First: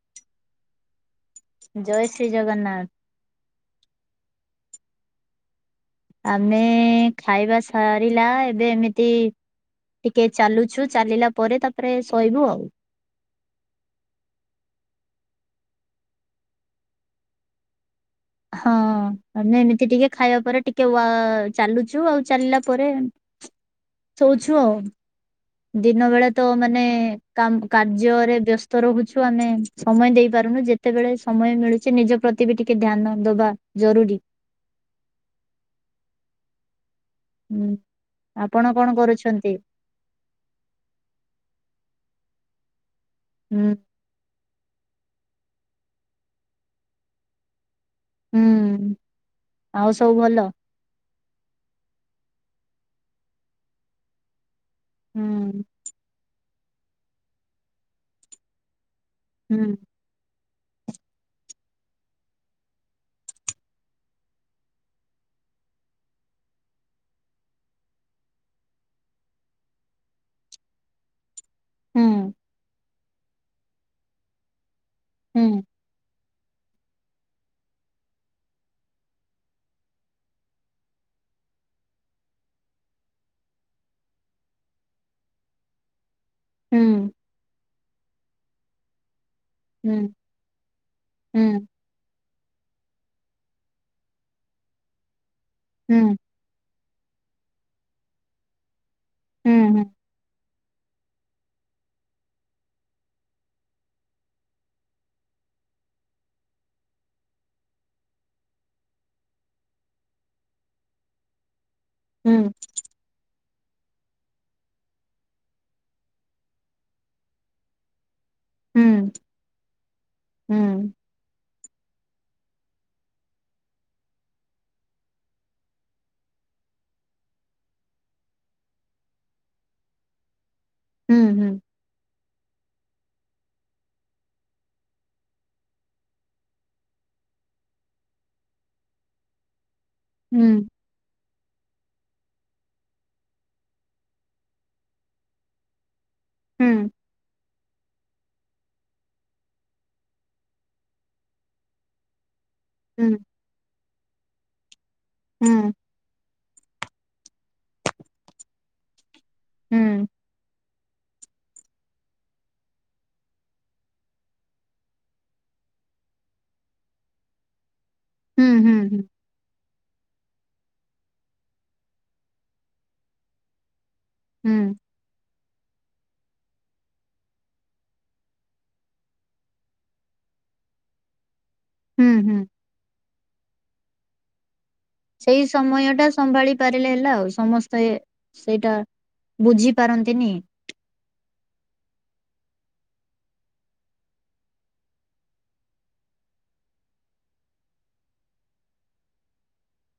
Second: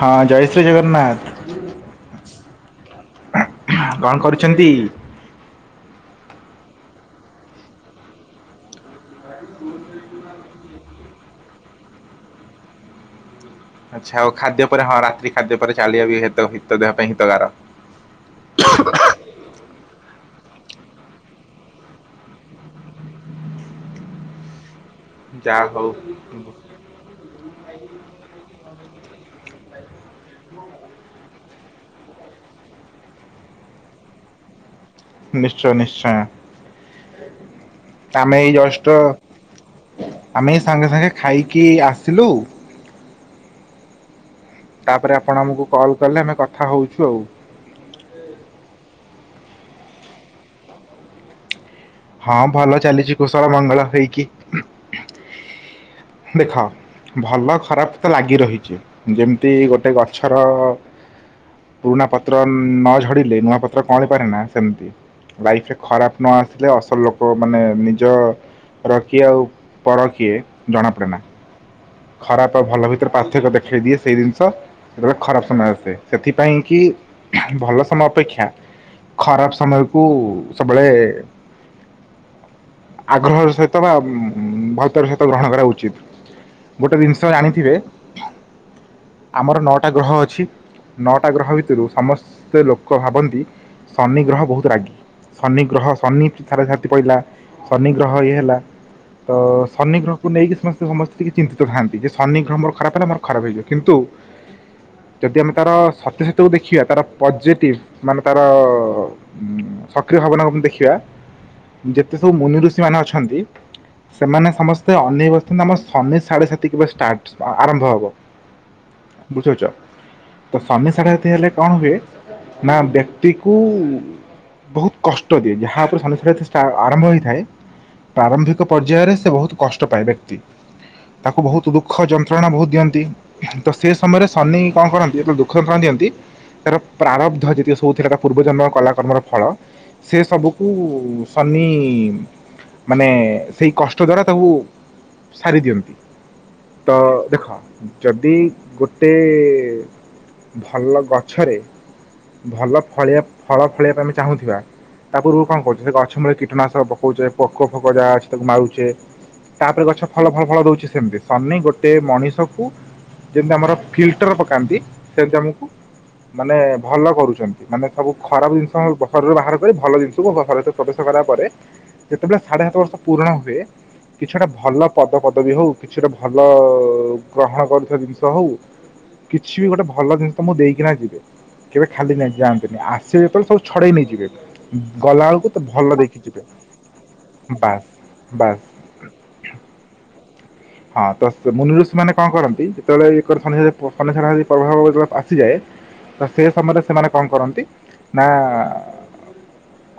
ହଁ ଜୟଶ୍ରୀ ଜଗନ୍ନାଥ। ଜୟ ଶ୍ରୀ ଜଗନ୍ନାଥ। କଣ କରୁଛନ୍ତି? ଆମେ ଖାଇବା ସରିଲା ଏବେ ଏମିତି ଟିକେ ଚାଲୁଛୁ ଚାଲିଲା ପରେ ତାପରେ ଶୋଇବୁ ଆଉ। ଆଚ୍ଛା। ଆଉ ଖାଦ୍ୟ ପରେ ହଁ ରାତ୍ରି ଖାଦ୍ୟ ପରେ ଚାଲିବା ହିତ ଦେହ ପାଇଁ ହିତକାର। ହଁ। ଆମେ ଏମିତି ଟିକେ ଖାଇବା ପରେ ଟିକେ ୱା ଚାଲୁଚୁ ଆଉ ଚାଲିଲା ପରେ ଶୋଉଛୁ ଆଉ। ଯାହା ହଉ ଦିନ ବେଳେ ତ ମାନେ କାମ୍ କାର୍ଯ୍ୟରେ ବ୍ୟସ୍ତ ରହୁଛୁ ଆମେ। ସମୟ ଦେଇପାରୁନୁ। ଯେତେବେଳେ ସମୟ ମିଳୁଛି ନିଜ ପ୍ରତି ବି ଟିକେ ଧ୍ୟାନ ଦବା ଜରୁରୀ। ନିଶ୍ଚୟ ନିଶ୍ଚୟ। ହୁଁ। ଆମେ ଏଇ ଆପଣ କଣ ଜଷ୍ଟ କରୁଛନ୍ତି? ଆମେ ସାଙ୍ଗେ ସାଙ୍ଗେ ଖାଇକି ଆସିଲୁ। ହୁଁ। ତାପରେ ଆପଣ ଆମକୁ କଲ୍ କଲେ ଆମେ କଥା ହଉଛୁ ଆଉ। ହୁଁ। ଆଉ ସବୁ ଭଲ? ହଁ ଭଲ ଚାଲିଚି, କୁଶଳ ମଙ୍ଗଳ ହେଇକି। ହୁଁ। ଦେଖ ଭଲ ଖରାପ ତ ଲାଗି ରହିଚି। ଯେମତି ହୁଁ ଗୋଟେ ଗଛର ପୁରୁଣା ପତ୍ର ନ ଝଡିଲେ ନୂଆ ପତ୍ର କଅଁଳି ପାରେନା ସେମତି। ଲାଇଫ୍ ରେ ଖରାପ ନ ଆସିଲେ ଅସଲ ଲୋକ ମାନେ ନିଜ ର କିଏ ଆଉ ପର କିଏ ଜଣା ପଡେ ନା। ହୁଁ ଖରାପ ଆଉ ଭଲ ଭିତରେ ପାର୍ଥକ୍ୟ ଦେଖେଇ ଦିଏ ସେଇ ଜିନିଷ। ସେତେବେଳେ ଖରାପ୍ ହୁଁ ସମୟ ଆସେ। ସେଥିପାଇଁକି ଭଲ ସମୟ ଅପେକ୍ଷା ଖରାପ ସମୟ କୁ ସବୁବେଳେ ଆଗ୍ରହର ସହିତ ବା ଭଲ ପାଇବାର ସହିତ ଗ୍ରହଣ କରିବା ଉଚିତ୍। ହୁଁ ଗୋଟେ ଜିନିଷ ଜାଣିଥିବେ ଆମର ନଅଟା ହୁଁ ଗ୍ରହ ଅଛି, ନଅଟା ଗ୍ରହ ସେଇ ଭିତୁରୁ ସମସ୍ତେ ଲୋକ ଭାବନ୍ତି ଶନି ଗ୍ରହ ବହୁତ ରାଗି। ଶନି ଗ୍ରହ ଶନି ସାଢେ ଶାତି ପଇଲା, ଶନି ଗ୍ରହ ଇଏ ହେଲା ତ, ଶନି ଗ୍ରହକୁ ନେଇକି ସମସ୍ତେ ସମସ୍ତେ ଟିକେ ଚିନ୍ତିତ ଥାଆନ୍ତି। ଯେ ଶନି ଗ୍ରହ ମୋର ଖରାପ ହେଲେ ମୋର ଖରାପ ହେଇଯିବ। କିନ୍ତୁ ଯଦି ଆମେ ତାର ସତ୍ୟାସତ୍ୟକୁ ଦେଖିବା ତାର ପଜିଟିଭ୍ ମାନେ ତାର ଉଁ ସକ୍ରିୟ ଭାବନା କୁ ଦେଖିବା ଯେତେ ସବୁ ମୁନି ଋଷି ମାନେ ଅଛନ୍ତି ସେମାନେ ସମସ୍ତେ ଅନେଇ ବସିଥାନ୍ତି ଆମର ଶନି ସାଢେ ସାତି କି ବା ଷ୍ଟାଟ୍ ଆରମ୍ଭ ହବ। ବୁଝିପାରୁଚ। ତ ଶନି ସାଢ଼େ ଶାତି ହେଲେ କଣ ହୁଏ ନା ବ୍ୟକ୍ତିକୁ ବହୁତ କଷ୍ଟ ଦିଏ। ଯାହା ଉପରେ ଶନି ସାଢେ ସାତି ଷ୍ଟା ଆରମ୍ଭ ହୋଇଥାଏ ପ୍ରାରମ୍ଭିକ ପର୍ଯ୍ୟାୟରେ ସେ ବହୁତ କଷ୍ଟ ପାଏ ବ୍ୟକ୍ତି। ତାକୁ ବହୁତ ଦୁଃଖ ଯନ୍ତ୍ରଣା ବହୁତ ଦିଅନ୍ତି। ତ ସେ ସମୟରେ ଶନି କଣ କରନ୍ତି ଯେତେବେଳେ ଦୁଃଖଯନ୍ତ୍ରଣା ଦିଅନ୍ତି ତାର ପ୍ରାରବ୍ଧ ଯେତିକି ସବୁ ଥିଲା, ତା ପୂର୍ବଜନ୍ମ କଳା କର୍ମର ଫଳ, ସେସବୁକୁ ଶନି ମାନେ ସେଇ କଷ୍ଟଦ୍ୱାରା ତାକୁ ସାରିଦିଅନ୍ତି। ତ ଦେଖ ଯଦି ଗୋଟେ ଭଲ ଗଛରେ ଭଲ ଫଳିବା ଫଳ ଫଳେଇ ପାଇଁ ଆମେ ଚାହୁଁଥିବା, ତା ପୂର୍ବରୁ କଣ କରୁଚୁ, ଗଛ ମୂଳ କୀଟନାଶକ ପ କଉଚେ ପୋକଫୋକ ଯାହା ଅଛି ତାକୁ ମାରୁଚେ। ତାପରେ ଗଛ ଫଲ ଫଳ ଫଳ ଦଉଚି। ସେମତି ଶନି ଗୋଟେ ମଣିଷକୁ ଯେମିତି ଆମର ଫିଲ୍ଟର ପକାନ୍ତି, ସେମିତି ଆମକୁ ମାନେ ଭଲ କରୁଛନ୍ତି। ମାନେ ସବୁ ଖରାପ ଜିନିଷ ଘରରୁ ବାହାର ଭଲ ଜିନିଷକୁ ଘରେ ପ୍ରବେଶ କରିବା ପରେ, ଯେତେବେଳେ ସାଢେ ସାତ ବର୍ଷ ପୂରଣ ହୁଏ କିଛି ଗୋଟେ ଭଲ ପଦପଦବୀ ହଉ, କିଛି ଗୋଟେ ଭଲ ଗ୍ରହଣ କରୁଥିବା ଜିନିଷ ହଉ କିଛିବି ଗୋଟେ ଭଲ ଜିନିଷ ମୁଁ ଦେଇକିନା ଯିବେ। କେବେ ଖାଲି ନାଇ ଯାଆନ୍ତନି, ଆସିବେ ଯେତଲେ ସବୁ ଛଡେଇ ନେଇଯିବେ। ଗଲା ସେଇ ବେଳକୁ ତ ଭଲ ସମୟଟା ଦେଇକି ଯିବେ ସମ୍ଭାଳି ପାରିଲେ ହେଲା ଆଉ, ସମସ୍ତେ ବାସ୍ ବାସ୍। ସେଇଟା ବୁଝିପାରନ୍ତିନି। ହଁ ତ ମୁନିରୁଋଷିମାନେ କଁ କରନ୍ତି, ଯେତେବେଳେନି [unintelligible] ଆସିଯାଏ। ତ ସେସମୟରେ ସେମାନେ କଣ କରନ୍ତି, ନା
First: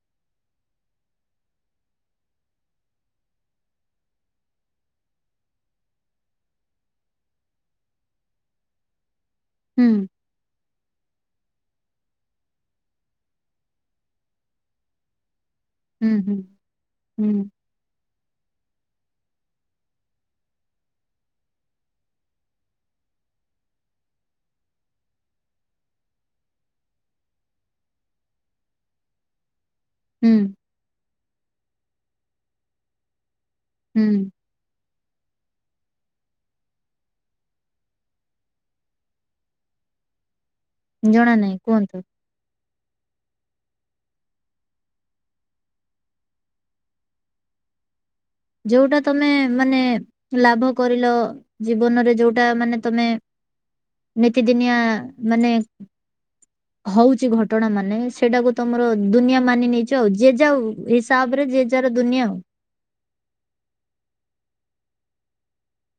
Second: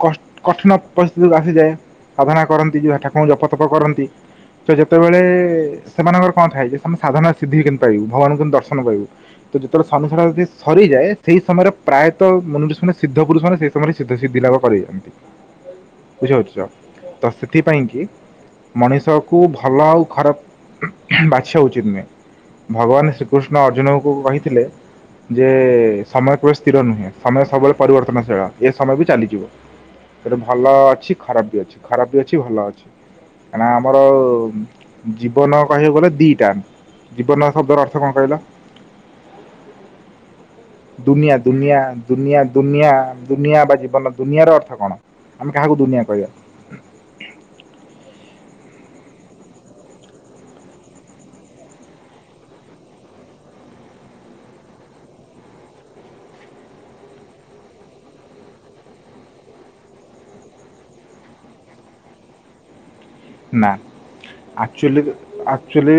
କସ କଠିନ ପରିସ୍ଥିତିକୁ ଆସିଯାଏ, ସାଧନା କରନ୍ତି ଯ ଠାକୁଙ୍କୁ ଜପତପ କରନ୍ତି। ସେ ଯେତେବେଳେ ସେମାନଙ୍କର କଣ ଥାଏ, ଯେ ସେ ସାଧନା ସିଦ୍ଧି କେମିତି ପାଇବୁ, ଭଗାନଙ୍କୁ କେମି ଦର୍ଶନ କରିବୁ ତ ହୁଁ ଯେତେବେଳେ [unintelligible] ସରିଯାଏ, ସେଇ ସମୟରେ ପ୍ରାୟତଃ ମନୁଷ୍ୟମାନେ ସିଦ୍ଧପୁରୁଷ ମାନ ସେସମୟରେ ସିଦ୍ଧସିଦ୍ଧି ଲାଭ କରେଇ ଦିଅନ୍ତି। ହୁଁ ବୁଝି ହୁଁ ପାରୁଚ ତ ହୁଁ ସେଠୀ ପାଇଁକି ମଣିଷକୁ ଭଲ ଆଉ ଖରାପ ବାଛିବା ଉଚିତ ନୁହେଁ। ଭଗବାନ ଶ୍ରୀକୃଷ୍ଣ ଅର୍ଜୁନଙ୍କୁ କହିଥିଲେ ଯେ ସମୟ କେବେ ସ୍ଥିର ନୁହେଁ, ସମୟ ସବୁବେଳେ ପରିବର୍ତ୍ତନଶୀଳ, ଏ ସମୟବି ଚାଲିଯିବ। [inaudible] ସେଠୁ ଭଲ ଅଛି ଖରାପ ବି ଅଛି, ଖରାପ ବି ଅଛି ଭଲ ଅଛି, କାଁନା ଆମର ହୁଁ ଜୀବନ କହିବାକୁ ଗଲେ ଦିଟା, ଜୀବନ ଶବ୍ଦର ଅର୍ଥ କଁ କହିଲ? [inaudible] ହୁଁ ଜଣା ଦୁନିଆ ନାହିଁ ଦୁନିଆ କୁହନ୍ତୁ ଦୁନିଆ ଦୁନିଆ ଦୁନିଆ ବା ଜୀବନ ଦୁନିଆର ଅର୍ଥ କଣ, ଆମେ କାହାକୁ ଦୁନିଆ କହିବା? ଯୋଉଟା ତମେ ମାନେ ଲାଭ କରିଲ ଜୀବନରେ ଯୋଉଟା ମାନେ ତମେ ନିତିଦିନିଆ ମାନେ ହଉଛି ଘଟଣା ମାନେ ସେଇଟାକୁ ତମର ଦୁନିଆ ମାନି ନେଇଛ ଆଉ ଯେ ଯାଉ ଇସ୍ ସାବ ରେ ଜେଜାର ଦୁନିଆ ଆଉ। ନା, ଆକଚୁଲି ଆକ୍ଚୁଲି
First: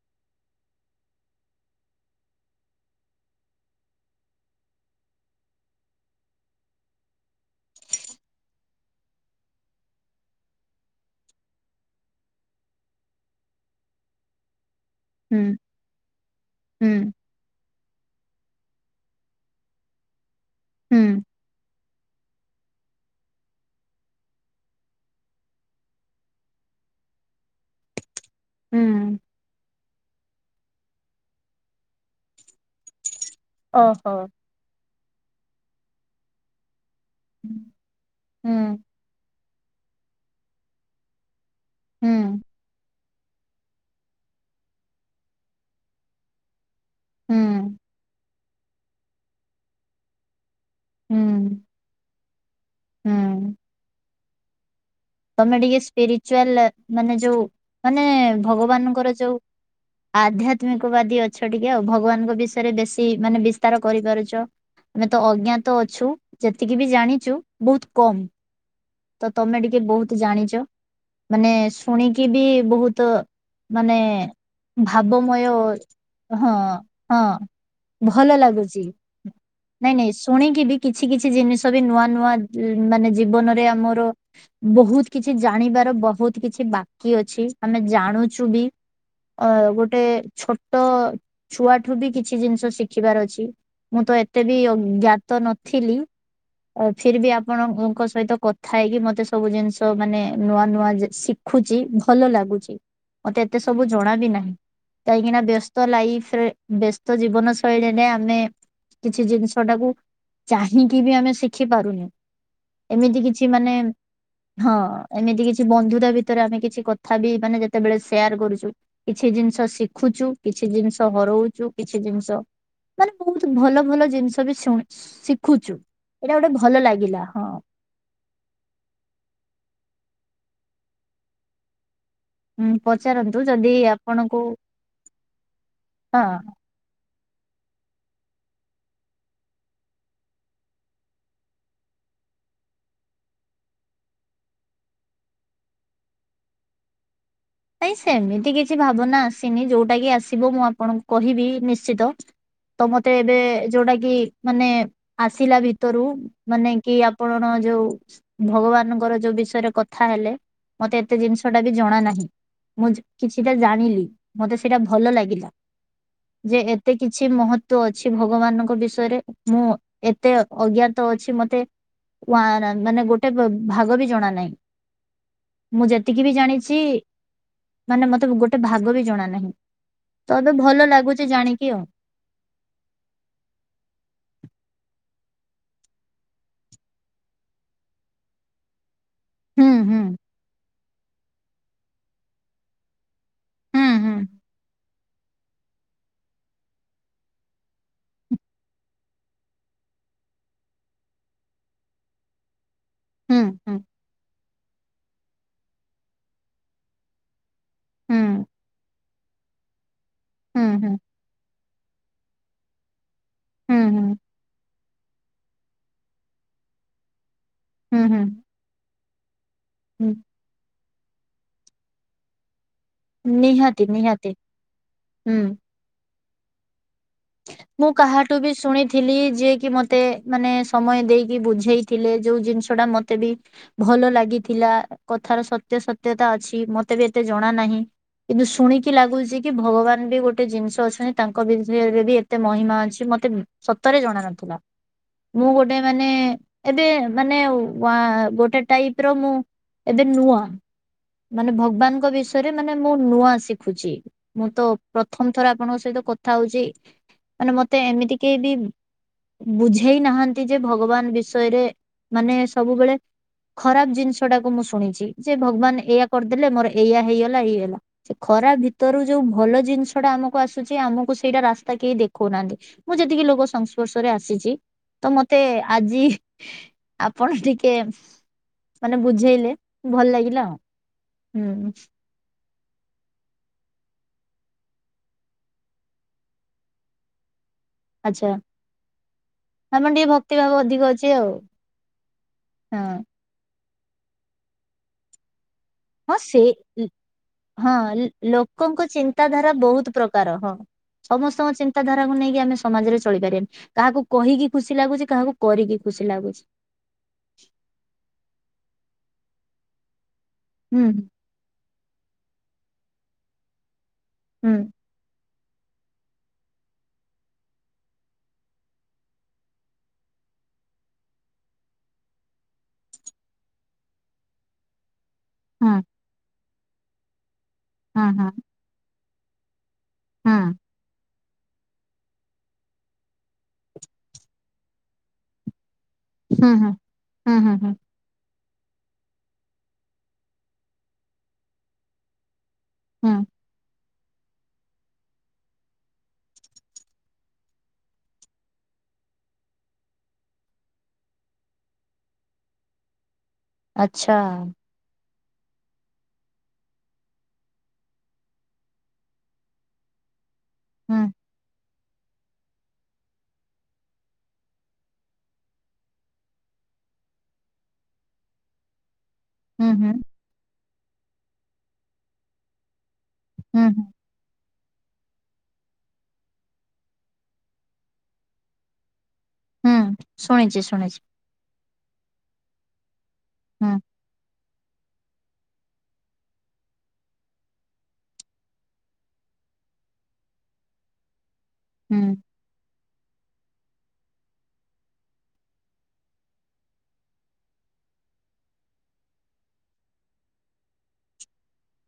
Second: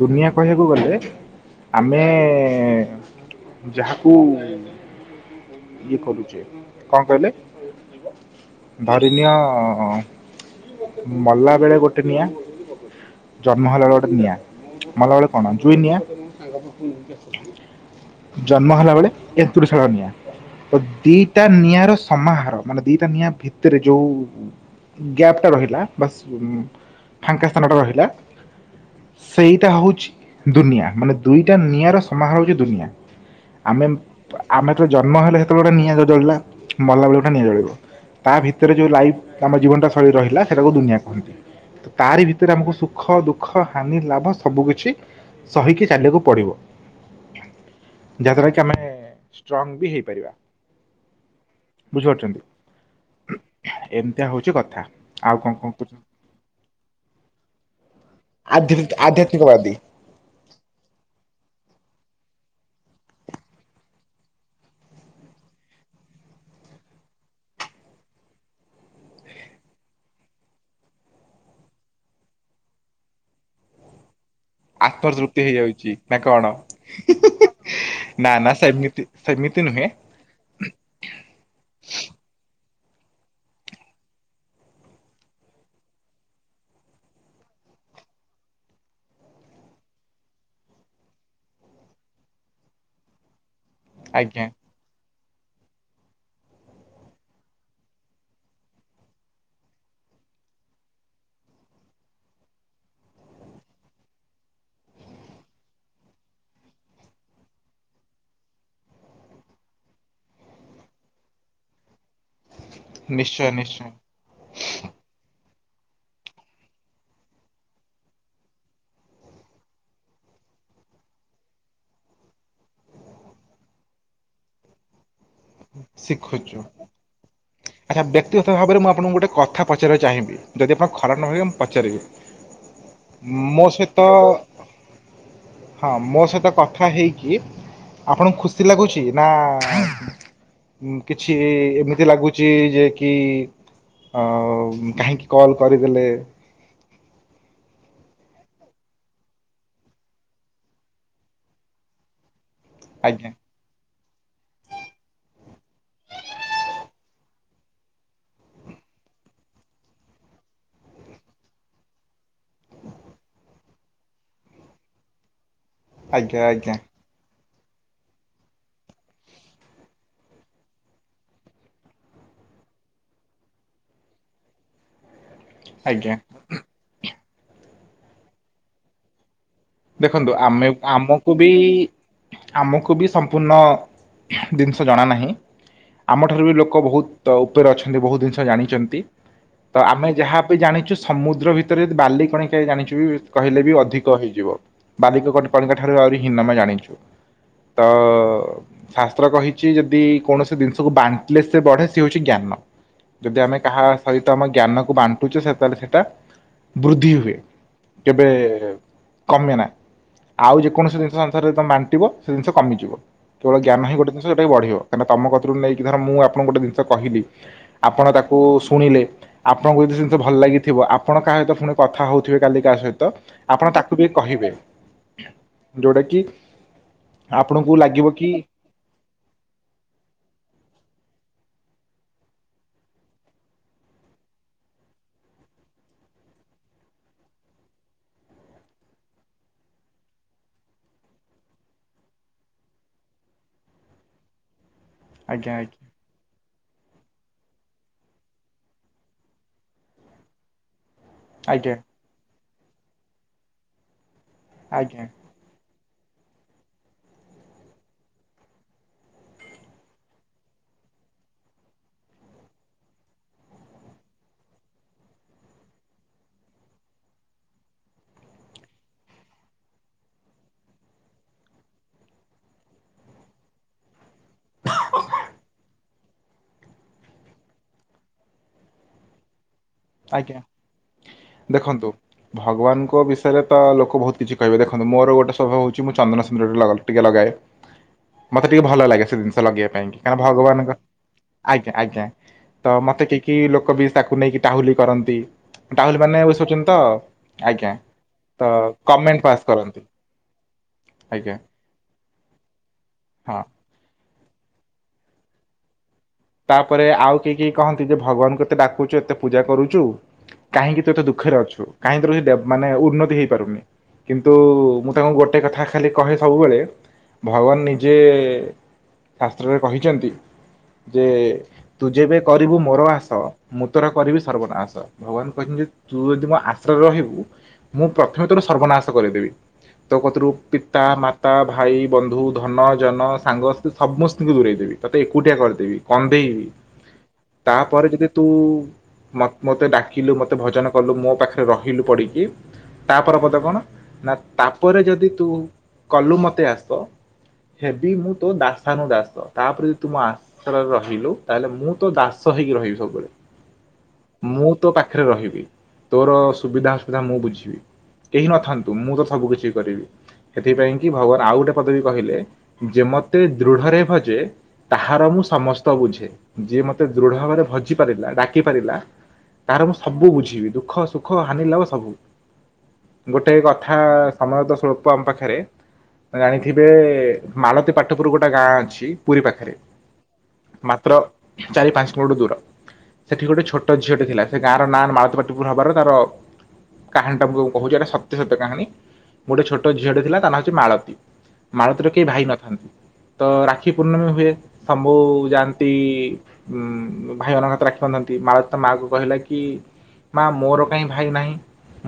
ଦୁନିଆ କହିବାକୁ ଗଲେ ଆମେ ଯାହାକୁ ଇଏ କରୁଚେ, କଣ କହିଲେ, ଧରିନିଅ ମଲା ବେଳେ ଗୋଟେ ନିଆଁ, ଜନ୍ମହେଲା ବେଳେ ଗୋଟେ ନିଆଁ। ମଲା ବେଳେ କଣ ହୁଁ ଜୁଇନିଆଁ। ହୁଁ ଜନ୍ମ ହେଲା ବେଳେ ଏନ୍ତୁଡି ଶାଳ ନିଆଁ, ତ ହୁଁ ଦିଟା ନିଆଁର ସମାହାର, ମାନେ ଦିଇଟା ନିଆଁ ଭିତରେ ଯୋଉ ଗ୍ୟାପ୍ଟା ରହିଲା ବା ଫାଙ୍କା ସ୍ଥାନଟା ରହିଲା, ହୁଁ ସେଇଟା ହଉଛି ଦୁନିଆ, ମାନେ ଦୁଇଟା ନିଆଁର ସମହାର ହଉଛି ଦୁନିଆ, ଆମେ ଓହୋ। ଆମେ ଯେତଳେ ଜନ୍ମ ହେଲେ ସେତେବେଳେ ଗୋଟେ ନିଆଁ ଜଳିଲା ମଲାବେଳେ ଗୋଟେ ନିଆଁ ଜଳିବ ତା ଭିତରେ ହୁଁ ଯୋଉ ଲାଇଫ୍ ଆମ ଜୀବନଟା ଶୈଳୀ ରହିଲା ସେଟାକୁ ଦୁନିଆ କୁହନ୍ତି, ହୁଁ ତାରି ଭିତରେ ଆମକୁ ସୁ ଖ ଦୁଃଖ ହାନି ଲାଭ ସବୁ କିଛି ସହିକି ଚାଲିବାକୁ ପଡିବ। ହୁଁ। ଯାହାଦ୍ଵାରା କି ଆମେ ଷ୍ଟ୍ରଙ୍ଗ ବି ହେଇପାରିବା, ହୁଁ ବୁଝିପାରୁଛନ୍ତି। ହୁଁ। ଏମିତିଆ ହଉଛି କଥା। ଆଉ କଣ ତମେ କଣ ଟିକେ କହୁଛନ୍ତି? ସ୍ପିରିଚୁଆଲ ମାନେ ଯୋଉ ମାନେ ଆଧ୍ୟା ଭଗବାନଙ୍କର ଯୋଉ ଆଧ୍ୟାତ୍ମିକବାଦୀ। ଆଧ୍ୟାତ୍ମିକବାଦୀ ଅଛ ଟିକେ ଆଉ ଭଗବାନଙ୍କ ବିଷୟରେ ବେଶୀ ମାନେ ବିସ୍ତାର କରିପାରୁଛ। ଆମେ ତ ଅଜ୍ଞାତ ଅଛୁ ଯେତିକି ବି ଜାଣିଛୁ ବହୁତ କମ୍। ତ ତମେ ଟିକେ ବହୁତ ତ ଜାଣିଛ ମାନେ ଶୁଣିକି ବି ବହୁତ ମାନେ ଆତ୍ମତୃପ୍ତି ଭାବମୟ ହେଇଯାଉଛି ନା କଣ ହଁ ହଁ। ନା ଭଲ ନା ଲାଗୁଛି ସେମିତି ସେମିତି ନୁହେଁ ନାଇଁ ନାଇଁ ଶୁଣିକି ବି କିଛି କିଛି ଜିନିଷ ବି ନୂଆ ନୂଆ ମାନେ ଜୀବନରେ ଆମର ବହୁତ କିଛି ଜାଣିବାର ବହୁତ କିଛି ବାକି ଅଛି ଆମେ ଜାଣୁଛୁ ବି। ଅ ଗୋଟେ ଛୋଟ ଛୁଆଠୁ ବି କିଛି ଜିନିଷ ଶିଖିବାର ଅଛି। ମୁଁ ତ ଏତେ ଆଜ୍ଞା। ବି ଅଜ୍ଞା ତ ନଥିଲି ଫିର ବି ଆପଣଙ୍କ ସହିତ କଥା ହେଇକି ମତେ ସବୁ ଜିନିଷ ତ ମାନେ ନୂଆ ନୂଆ ଶିଖୁଛି ଭଲ ଲାଗୁଛି ମତେ ଏତେ ସବୁ ଜଣା ବିି ନାହିଁ। କାହିଁକିନା ବ୍ୟସ୍ତ ଲାଇଫରେ ବ୍ୟସ୍ତ ଜୀବନ ଶୈଳୀରେ ଆମେ କିଛି ଜିନିଷ ଟାକୁ ଚାହିଁକି ବି ଆମେ ଶିଖି ପାରୁନି। ଏମିତି ନିଶ୍ଚୟ କିଛି ମାନେ ନିଶ୍ଚୟ ହଁ ଏମିତି କିଛି ବନ୍ଧୁତା ଭିତରେ ଆମେ କିଛି କଥା ବି ମାନେ ଯେତେବେଳେ ସେୟାର କରୁଛୁ। କିଛି ଜିନିଷ ଶିଖୁଛୁ କିଛି ଜିନିଷ ହରଉଛୁ କିଛି ଜିନିଷ ମାନେ ବହୁତ ଭଲ ଭଲ ଜିନିଷ ବି ଶୁ ଶିଖୁଛୁ ଏଇଟା ଗୋଟେ ଶିଖୁଛୁ। ଭଲ ଲାଗିଲା ହଁ। ଆଚ୍ଛା ବ୍ୟକ୍ତିଗତ ଭାବରେ ମୁଁ ଆପଣଙ୍କୁ ଗୋଟେ କଥା ପଚାରିବାକୁ ଚାହିବି ଯଦି ଆପଣ ଖରାପ ନଭାବିବେ ମୁଁ ଉଁ ପଚାରନ୍ତୁ ପଚାରିବି। ମୋ ଯଦି ସହିତ ଆପଣଙ୍କୁ ହଁ ମୋ ସହିତ କଥା କଥା ହେଇକି ଆପଣଙ୍କୁ ଖୁସି ଲାଗୁଛି ନା କିଛି ଏମିତି ଲାଗୁଛି ଛି ଯେ କି କାହିଁକି କଲ୍ କରିଦେଲେ। ନାଇଁ ସେମିତି କିଛି ଭାବନା ଆସିନି ଯୋଉଟା କି ଆସିବ ମୁଁ ଆପଣଙ୍କୁ କହିବି ନିଶ୍ଚିତ। ତ ମତେ ଆଜ୍ଞା ଏବେ ଯୋଉଟା କି ମାନେ ଆସିଲା ଭିତରୁ ମାନେ କି ଆପଣ ଯୋଉ ଭଗବାନଙ୍କର ଯୋଉ ବିଷୟରେ କଥା ହେଲେ ମତେ ଏତେ ଜିନିଷ ଟା ବି ଜଣା ନାହିଁ। ମୁଁ କିଛିଟା ଜାଣିଲି ମତେ ସେଇଟା ଭଲ ଲାଗିଲା ଆଜ୍ଞା ଯେ ଆଜ୍ଞା ଏତେ କିଛି ମହତ୍ୱ ଅଛି ଭଗବାନଙ୍କ ବିଷୟରେ ମୁଁ ଏତେ ଅଜ୍ଞାତ ଅଛି ମତେ ନା ନା ଗୋଟେ ଭାଗ ବି ଜଣା ନାହିଁ ମୁଁ ଆଜ୍ଞା। ଯେତିକି ବି ଜାଣିଛି ମାନେ ମତେ ଗୋଟେ ଭାଗ ବି ଜଣା ନାହିଁ। ଦେଖନ୍ତୁ ତ ଏବେ ଆମେ ଭଲ ଲାଗୁଛି ଆମକୁ ବି ଜାଣିକି ଆଉ ଆମକୁ ବି ସମ୍ପୂର୍ଣ୍ଣ ଜିନିଷ ଜଣା ନାହିଁ। ଆମଠାରୁ ବି ଲୋକ ବହୁତ ଉପରେ ଅଛନ୍ତି ବହୁତ ଜିନିଷ ଜାଣିଛନ୍ତି। ହୁଁ ତ ହୁଁ। ଆମେ ଯାହା ବିି ଜାଣିଛୁ ସମୁଦ୍ର ଭିତରେ ଯଦି ବାଲି କଣିକାଏ ଜାଣିଛୁ। କହିଲେ ବି ହୁଁ ହୁଁ ଅଧିକ ହେଇଯିବ ବାଲିକ କଣିଙ୍କା ଠାରୁ ଆହୁରି ହିନ ଆମେ ଜାଣିଛୁ। ତ। ଶାସ୍ତ୍ର କହିଛି ଯଦି କୌଣସି ଜିନିଷକୁ ବାଣ୍ଟିଲେ ସେ ବଢେ ସେ ହଉଛି ଜ୍ଞାନ। ହୁଁ ଯଦି ଆମେ ହୁଁ କାହା ସହିତ ଆମ ଜ୍ଞାନକୁ ବାଣ୍ଟୁଛୁ ସେ ତାହେଲେ ସେଟା ବୃଦ୍ଧି ହୁଏ। ହୁଁ କେବେ? କମେନା ଆଉ ହୁଁ ହୁଁ ଯେକୌଣସି ଜିନିଷ ସଂସାରରେ ତମେ ବାଣ୍ଟିବ ସେ ଜିନିଷ କମିଯିବ। କେବଳ ହୁଁ ଜ୍ଞାନ ହିଁ ଗୋଟେ ହୁଁ ଜିନିଷ ସେଟା ବଢିବ କାହିଁକି ତମ କତିରୁ ନେଇକି ଧର ମୁଁ ଆପଣଙ୍କୁ ଗୋଟେ ଜିନିଷ କିହିଲି ହୁଁ ଆପଣ ହୁଁ। ତାକୁ ଶୁଣିଲେ ଆପଣଙ୍କୁ ଯଦି ହୁଁ ଜିନିଷ ଭଲ ଲାଗିଥିବ ଆପଣ କାହା ସହିତ ପୁଣି କଥା ହଉଥିବେ କାଲି କାହା ସହିତ ଆପଣ ନିହାତି ତାକୁ ବି ନିହାତି କହିବେ। ହୁଁ। ଯୋଉଟା କି ଆପଣଙ୍କୁ ଲାଗିବ କି ଥିଲି ଯିଏକି ମତେ ମାନେ ସମୟ ଦେଇକି ବୁଝେଇଥିଲେ ଯୋଉ ଜିନିଷଟା ମତେ ବି ଭଲ ଲାଗିଥିଲା କଥାର ସତ୍ୟ ସତ୍ୟତା ଅଛି ମତେବି ଏତେ ଜଣା ନାହିଁ‌। କିନ୍ତୁ ଶୁଣିକି ଲାଗୁଚିକି ଭଗବାନବି ଗୋଟେ ଜିନିଷ ଅଛନ୍ତି ତାଙ୍କ ଭିତ ବି ଏତେ ମହିମା ଅଛି ମତେ ସତରେ ଜଣ ନଥିଲା ଆଜ୍ଞା ମୁଁ ଆଜ୍ଞା ଗୋଟେ ମାନେ ଏବେମାନେ ୱା ଗୋଟେ ଟାଇପର ମୁଁ ଏବେ ନୂଆ। ମାନେ ଆଜ୍ଞା ଭଗବାନଙ୍କ ବିଷୟରେ ମାନେ ମୁଁ ନୂଆ ଶିଖୁଛି ମୁଁତ ଆଜ୍ଞା ପ୍ରଥମ ଥର ଆପଣଙ୍କ ସହିତ କଥା ହଉଚି ମାନେ ମତେ ଏମିତି କେହିବି ବୁଝେଇ ନାହାନ୍ତିଯେ ଭଗବାନ ବିଷୟରେ ମାନେ ସବୁବେଳେ ଖରାପ୍ ଜିନିଷଟାକୁ ମୁଁ ଶୁଣିଚି ଯେଭଗବାନ ଏଇଆ କରିଦେଲେ ମୋର ଏଇଆ ହେଇଗଲା ଏଇଗଲା। ସେଖରାପ୍ ଭିତରୁ ଯୋଉ ଭଲ ଜିନିଷଟା ଆମକୁ ଆସୁଛି ଆମକୁ ସେଇଟା ରାସ୍ ତା କେହି ଦେଖଉନାହାନ୍ତି ମୁଁ ଯେତିକି ଲୋକ ସଂସ୍ପର୍ଶରେ ଆସିଚି ତମତେ ଆଜି ଆପଣ ଟିକେ ମାନେ ବୁଝେଇଲେ ଭଲ ଆଜ୍ଞା ଲାଗିଲା ହୁଁ। ଦେଖନ୍ତୁ ଭଗବାନଙ୍କ ବିଷୟରେତ ଲୋକ ବହୁତ୍ କିଛି କହିବେ ଦେଖନ୍ତୁ ମୋର ଶୋଭାବ ହଉଚି ମୁଁ ଚନ୍ଦନସିନ୍ଦୁର ଟି ଟିକେ ଲଗାଏ। [inaudible] ମତେ ଟିକେ ଭଲ ଲାଗେ ସେ ଜିନିଷ ଲଗେଇବା ପାଇଁ ଆମର ଟିକେ କାଇଁ ଭକ୍ତି ଭାବ ଭଗବାନଙ୍କ ଅଧିକ ଅଛି ଆଉ ଆଜ୍ଞା ଆଜ୍ଞା। ତ ହଁ ମତେ କି କି ଲୋକବି ତାକୁ ନେଇକି ଟାହୁଲି କରନ୍ତି ଟାହୁଲି ହଁ ମାନେ ସେ ବୁଝିପାରୁଛନ୍ତି ତ? ହଁ ଆଜ୍ଞା ଲୋ ତ ଲୋକଙ୍କ କମେଣ୍ଟ ପାସ୍ ଚିନ୍ତାଧାରା କରନ୍ତି ବହୁତ୍ ପ୍ରକାର ହଁ। ଆଜ୍ଞା ସମସ୍ତଙ୍କ ଚିନ୍ତାଧାରାକୁ ନେଇକି ଆମେ ସମାଜରେ ହଁ। ଚଳିପାରିବାନି। କାହାକୁ କହିକି ଖୁସି ଲାଗୁଛି କାହାକୁ କରିକି ଖୁସି ଲାଗୁଛି। ତାପରେ ଆଉ କି କି କହନ୍ତି ଯେ ଭଗବାନଙ୍କୁ ଏତେ ଡାକୁଛୁ ଏତେ ପୂଜା କରୁଚୁ କାହିଁକି ହୁଁ ତୁଏତେ ଦୁଃଖରେ ଅଛୁ କାହିଁକି ମାନେ ଉନ୍ନତି ହେଇପାରୁନି କିନ୍ତୁ ହୁଁ ମୁ ତାଙ୍କୁ ଗୋଟେ କଥା ଖାଲି କହିଲେ ସବୁବେଳେ ଭଗବାନ ନିଜେ ଶାସ୍ତ୍ରରେ କହିଚନ୍ତି। ଯେ ତୁ ଯେବେ କରିବୁ ମୋର ଆସ ମୁଁ ତୋର କରିବି ସର୍ବନାଶ ଭଗବାନ ଭଗବାନ କହିଛନ୍ତିଯେ ହଁ ତୁ ଯଦି ମୋ ଆଶ୍ରୟରେ ରହିବୁ ମୁଁ ହଁ ପ୍ରଥମେ ହଁ ତୋର ସର୍ବନାଶ କରେଇଦେବି ତୋ କତିରୁ ହଁ ପିତା ମା ପିତା ଭାଇ ବନ୍ଧୁ ଧନ ଜନ ସାଙ୍ଗସାଥି ସମସ୍ତଙ୍କୁ ଦୂରେଇ ଦେବି ତୋତେ ଏକୁଟିଆ କରିଦେବି କନ୍ଦେଇବି ହୁଁ ହୁଁ ହୁଁ ହୁଁ ହୁଁ ତାପରେ ଯଦି ତୁ ମୋ ମୋତେ ଡାକିଲୁ ମୋତେ ଭଜନ କଲୁ ମୋ ପାଖରେ ରହିଲୁ ପଡ଼ିକି ହୁଁ ତାପରେ ପଦ କଣ ନା ତାପରେ ଯଦି ତୁ କଲୁ ମତେ ଆସ ହେବି ମୁଁ ତୋ ଦାସାନୁ ଦାସ ତାପରେ ଯଦି ତୁମ ଆ ଆସରେ ରହିଲୁ ତାହେଲେ ମୁଁ ତ ଦାସ ହେଇକି ରହିବି ସବୁବେଳେ। ଆଚ୍ଛା। ମୁଁ ତୋ ପାଖରେ ରହିବି ତୋର ସୁବିଧା ଅସୁବିଧା ମୁଁ ବୁଝିବି। କେହି ନଥାନ୍ତୁ ମୁଁତ ସବୁ କିଛି କରିବି। ସେଥିପାଇଁ କି ହୁଁ ଭଗବାନ ଆଉ ଗୋଟେ ପଦ ବି କହିଲେ ଯେ ମତେ ଦୃଢରେ ଭଜେ ତାହାର ମୁଁ ସମସ୍ତ ବୁଝେ ଯିଏ ମତେ ଦୃଢ ଭାବରେ ଭଜି ପାରିଲା ଡାକି ପାରିଲା ତାର ହୁଁ ମୁଁ ହୁଁ ସବୁ ବୁଝିବି ଦୁଃଖ ସୁଖ ହାନି ଲାଭ ସବୁ ଗୋଟେ ହୁଁ କଥା ହୁଁ ସମୟତ ସ୍ୱଳ୍ପ ତମ ପାଖରେ ଜାଣିଥିବେ ମାଳତୀ ପାଟପୁର ଗୋଟେ ଗାଁ ଅଛି ପୁରୀ ପାଖରେ ହୁଁ ଶୁଣିଛି ମାତ୍ର ଶୁଣିଛି ଚାରି ପାଞ୍ଚ କିଲୋମିଟର୍ ଦୂର ସେଠି ଗୋଟେ ହୁଁ ଛୋଟ ଝିଅଟେ ଥିଲା ସେ ଗାଁର ନାଁ ମାଳତୀପାଟପୁର ହବାରୁ ତାର କାହାଣି ଟାକୁ ମୁଁ କହୁଛି ଏଇଟା ସତ୍ୟ ସତ୍ୟ କାହାଣୀ ଗୋଟେ ଝିଅଟେ ଥିଲା ତା ନାହଉଚି ମାଳତୀ। ମାଳତୀର ହୁଁ କେହି ଭାଇ ନଥାନ୍ତି ତ ରାକ୍ଷୀ ପୂର୍ଣ୍ଣମୀ ହୁଏ ସମ୍ଭୁ ଯାଆନ୍ତି ଉଁ ଭାଇ ମାନଙ୍କ ହାତରେ ରାକ୍ଷୀ ବାନ୍ଧନ୍ତି। ମାଳତୀ ତା ମା କୁ କହିଲା କି ମା ମୋର କାହିଁ ଭାଇ ନାହିଁ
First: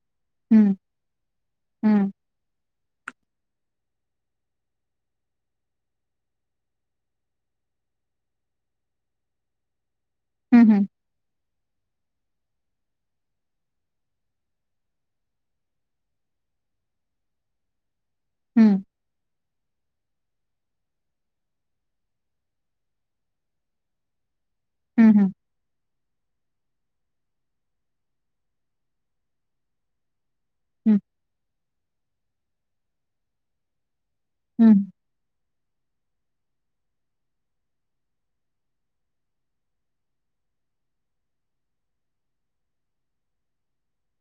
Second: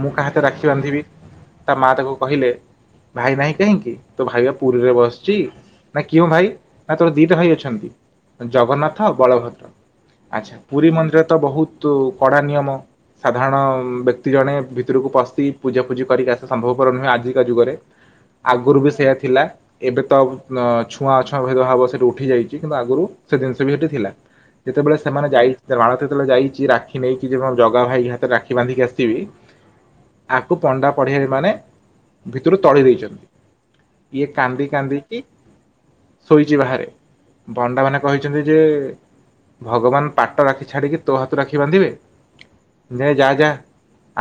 ମୁଁ କାହା ହାତେ ହୁଁ ରାକ୍ଷୀ ବାନ୍ଧିବି? ତା ମା ହୁଁ ତାକୁ କହିଲେ ଭାଇ ନାହିଁ କାହିଁକି ତୋ ଭାଇ ପା ପୁରୀରେ ବସିଚି। ନା କିଏ ମୋ ଭାଇ? ନା ତୋର ଦିଟା ଭାଇ ଅଛ ନ୍ତି ଜଗନ୍ନାଥ ଆଉ ବଳଭଦ୍ର। ଆଚ୍ଛା ହୁଁ ହୁଁ ପୁରୀ ମନ୍ଦିର ତ ବହୁତ ତୁ କଡ଼ା ନିୟମ। ସାଧାରଣ ବ୍ୟକ୍ତି ଜଣେ ଭିତରକୁ ପଶି ପୂଜାଫୂଜି କରିକି ଆସିବା ସମ୍ଭବପର ନୁହେଁ ଆଜିକା ଯୁଗରେ। ହୁଁ ଆଗରୁ ବି ସେଇୟା ଥିଲା ଏବେ ତ ଅ ଛୁଆଁଛୁଆଁ ଭେଦଭାବ ସେଠି ଉଠି ଯାଇଚି। କିନ୍ତୁ ଆଗରୁ ସେ ଜିନିଷ ବି ସେଠି ଥିଲା। ଯେତେବେଳେ ହୁଁ ହୁଁ ସେମାନେ ଯାଇ ମାଳତୀ ଜେତେବେଳେ ଯାଇଚି ରାକ୍ଷୀ ନେଇକି ଜଗା ଭାଇ ହାତରେ ରାକ୍ଷୀ ବାଧିକି ଆସିବି। ଆକୁ ପଣ୍ଡା ପଡ଼ିଆାରୀ ମାନେ ଭିତରୁ ତଡି ଦେଇଚନ୍ତି। ଇଏ କାନ୍ଦି କାନ୍ଦିକି ଶୋଇଛି ବାହାରେ। ପଣ୍ଡା ମାନେ କହିଚନ୍ତି ଯେ ଭଗବାନ ପାଟ ରାଖି ଛାଡିକି ତୋ ହାତରୁ ରାକ୍ଷୀ ବାନ୍ଧିବେ? ନେ ଯା ଯା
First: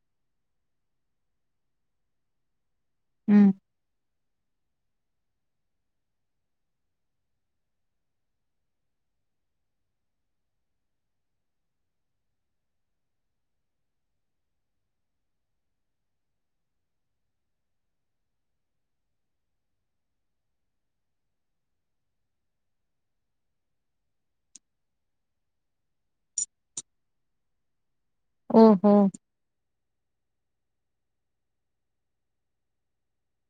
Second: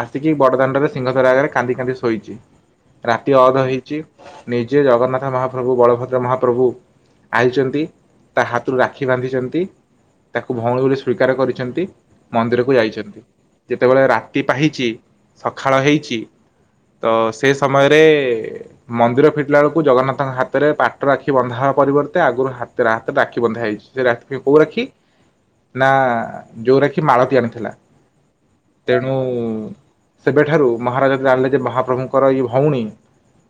ଆସିକି ବଡ଼ଦାଣ୍ଡରେ ସିଂହଦ୍ୱାର ଆଗରେ କାନ୍ଦି କାନ୍ଦି ଶୋଇଚି। ରାତି ଅଧ ହେଇଚି। ନିଜେ ଜଗନ୍ନାଥ ମହାପ୍ରଭୁ ବଳଭଦ୍ର ମହାପ୍ରଭୁ ଆଇଚନ୍ତି। ତା ହାତରୁ ରାକ୍ଷୀ ବାନ୍ଧିଚନ୍ତି। ତାକୁ ଭଉଣୀ ବୋଲି ସ୍ୱୀକାର କରିଚନ୍ତି ମନ୍ଦିରକୁ ଯାଇଚନ୍ତି। ଯେତେବେଳେ ରାତି ପାହିଚି ସକାଳ ହେଇଚି ତ ସେ ସମୟରେ ମନ୍ଦିର ଫିଟିଲା ବେଳକୁ ଜଗନ୍ନାଥଙ୍କ ହାତରେ ପାଟ ରାଖି ବନ୍ଧା ହେବା ପରିବର୍ତ୍ତେ ଆଗରୁ ହାତରେ ରାକ୍ଷୀ ବନ୍ଧା ହେଇଇଚି। ସେ ରାଖି କୋଉ ରାକ୍ଷୀ? ନା ଯୋଉ ରାକ୍ଷୀ ମାଳତି ଆଣିଥିଲା। ତେଣୁ ସେବେଠାରୁ ମହାରାଜା ଯ ଜାଣିଲେ ଯେ ମହାପ୍ରଭୁଙ୍କର ଏଇ ଭଉଣୀ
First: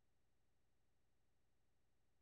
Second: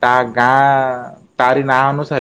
ତା ଗାଁ ତାରି ନାଁ ଅନୁସାରେ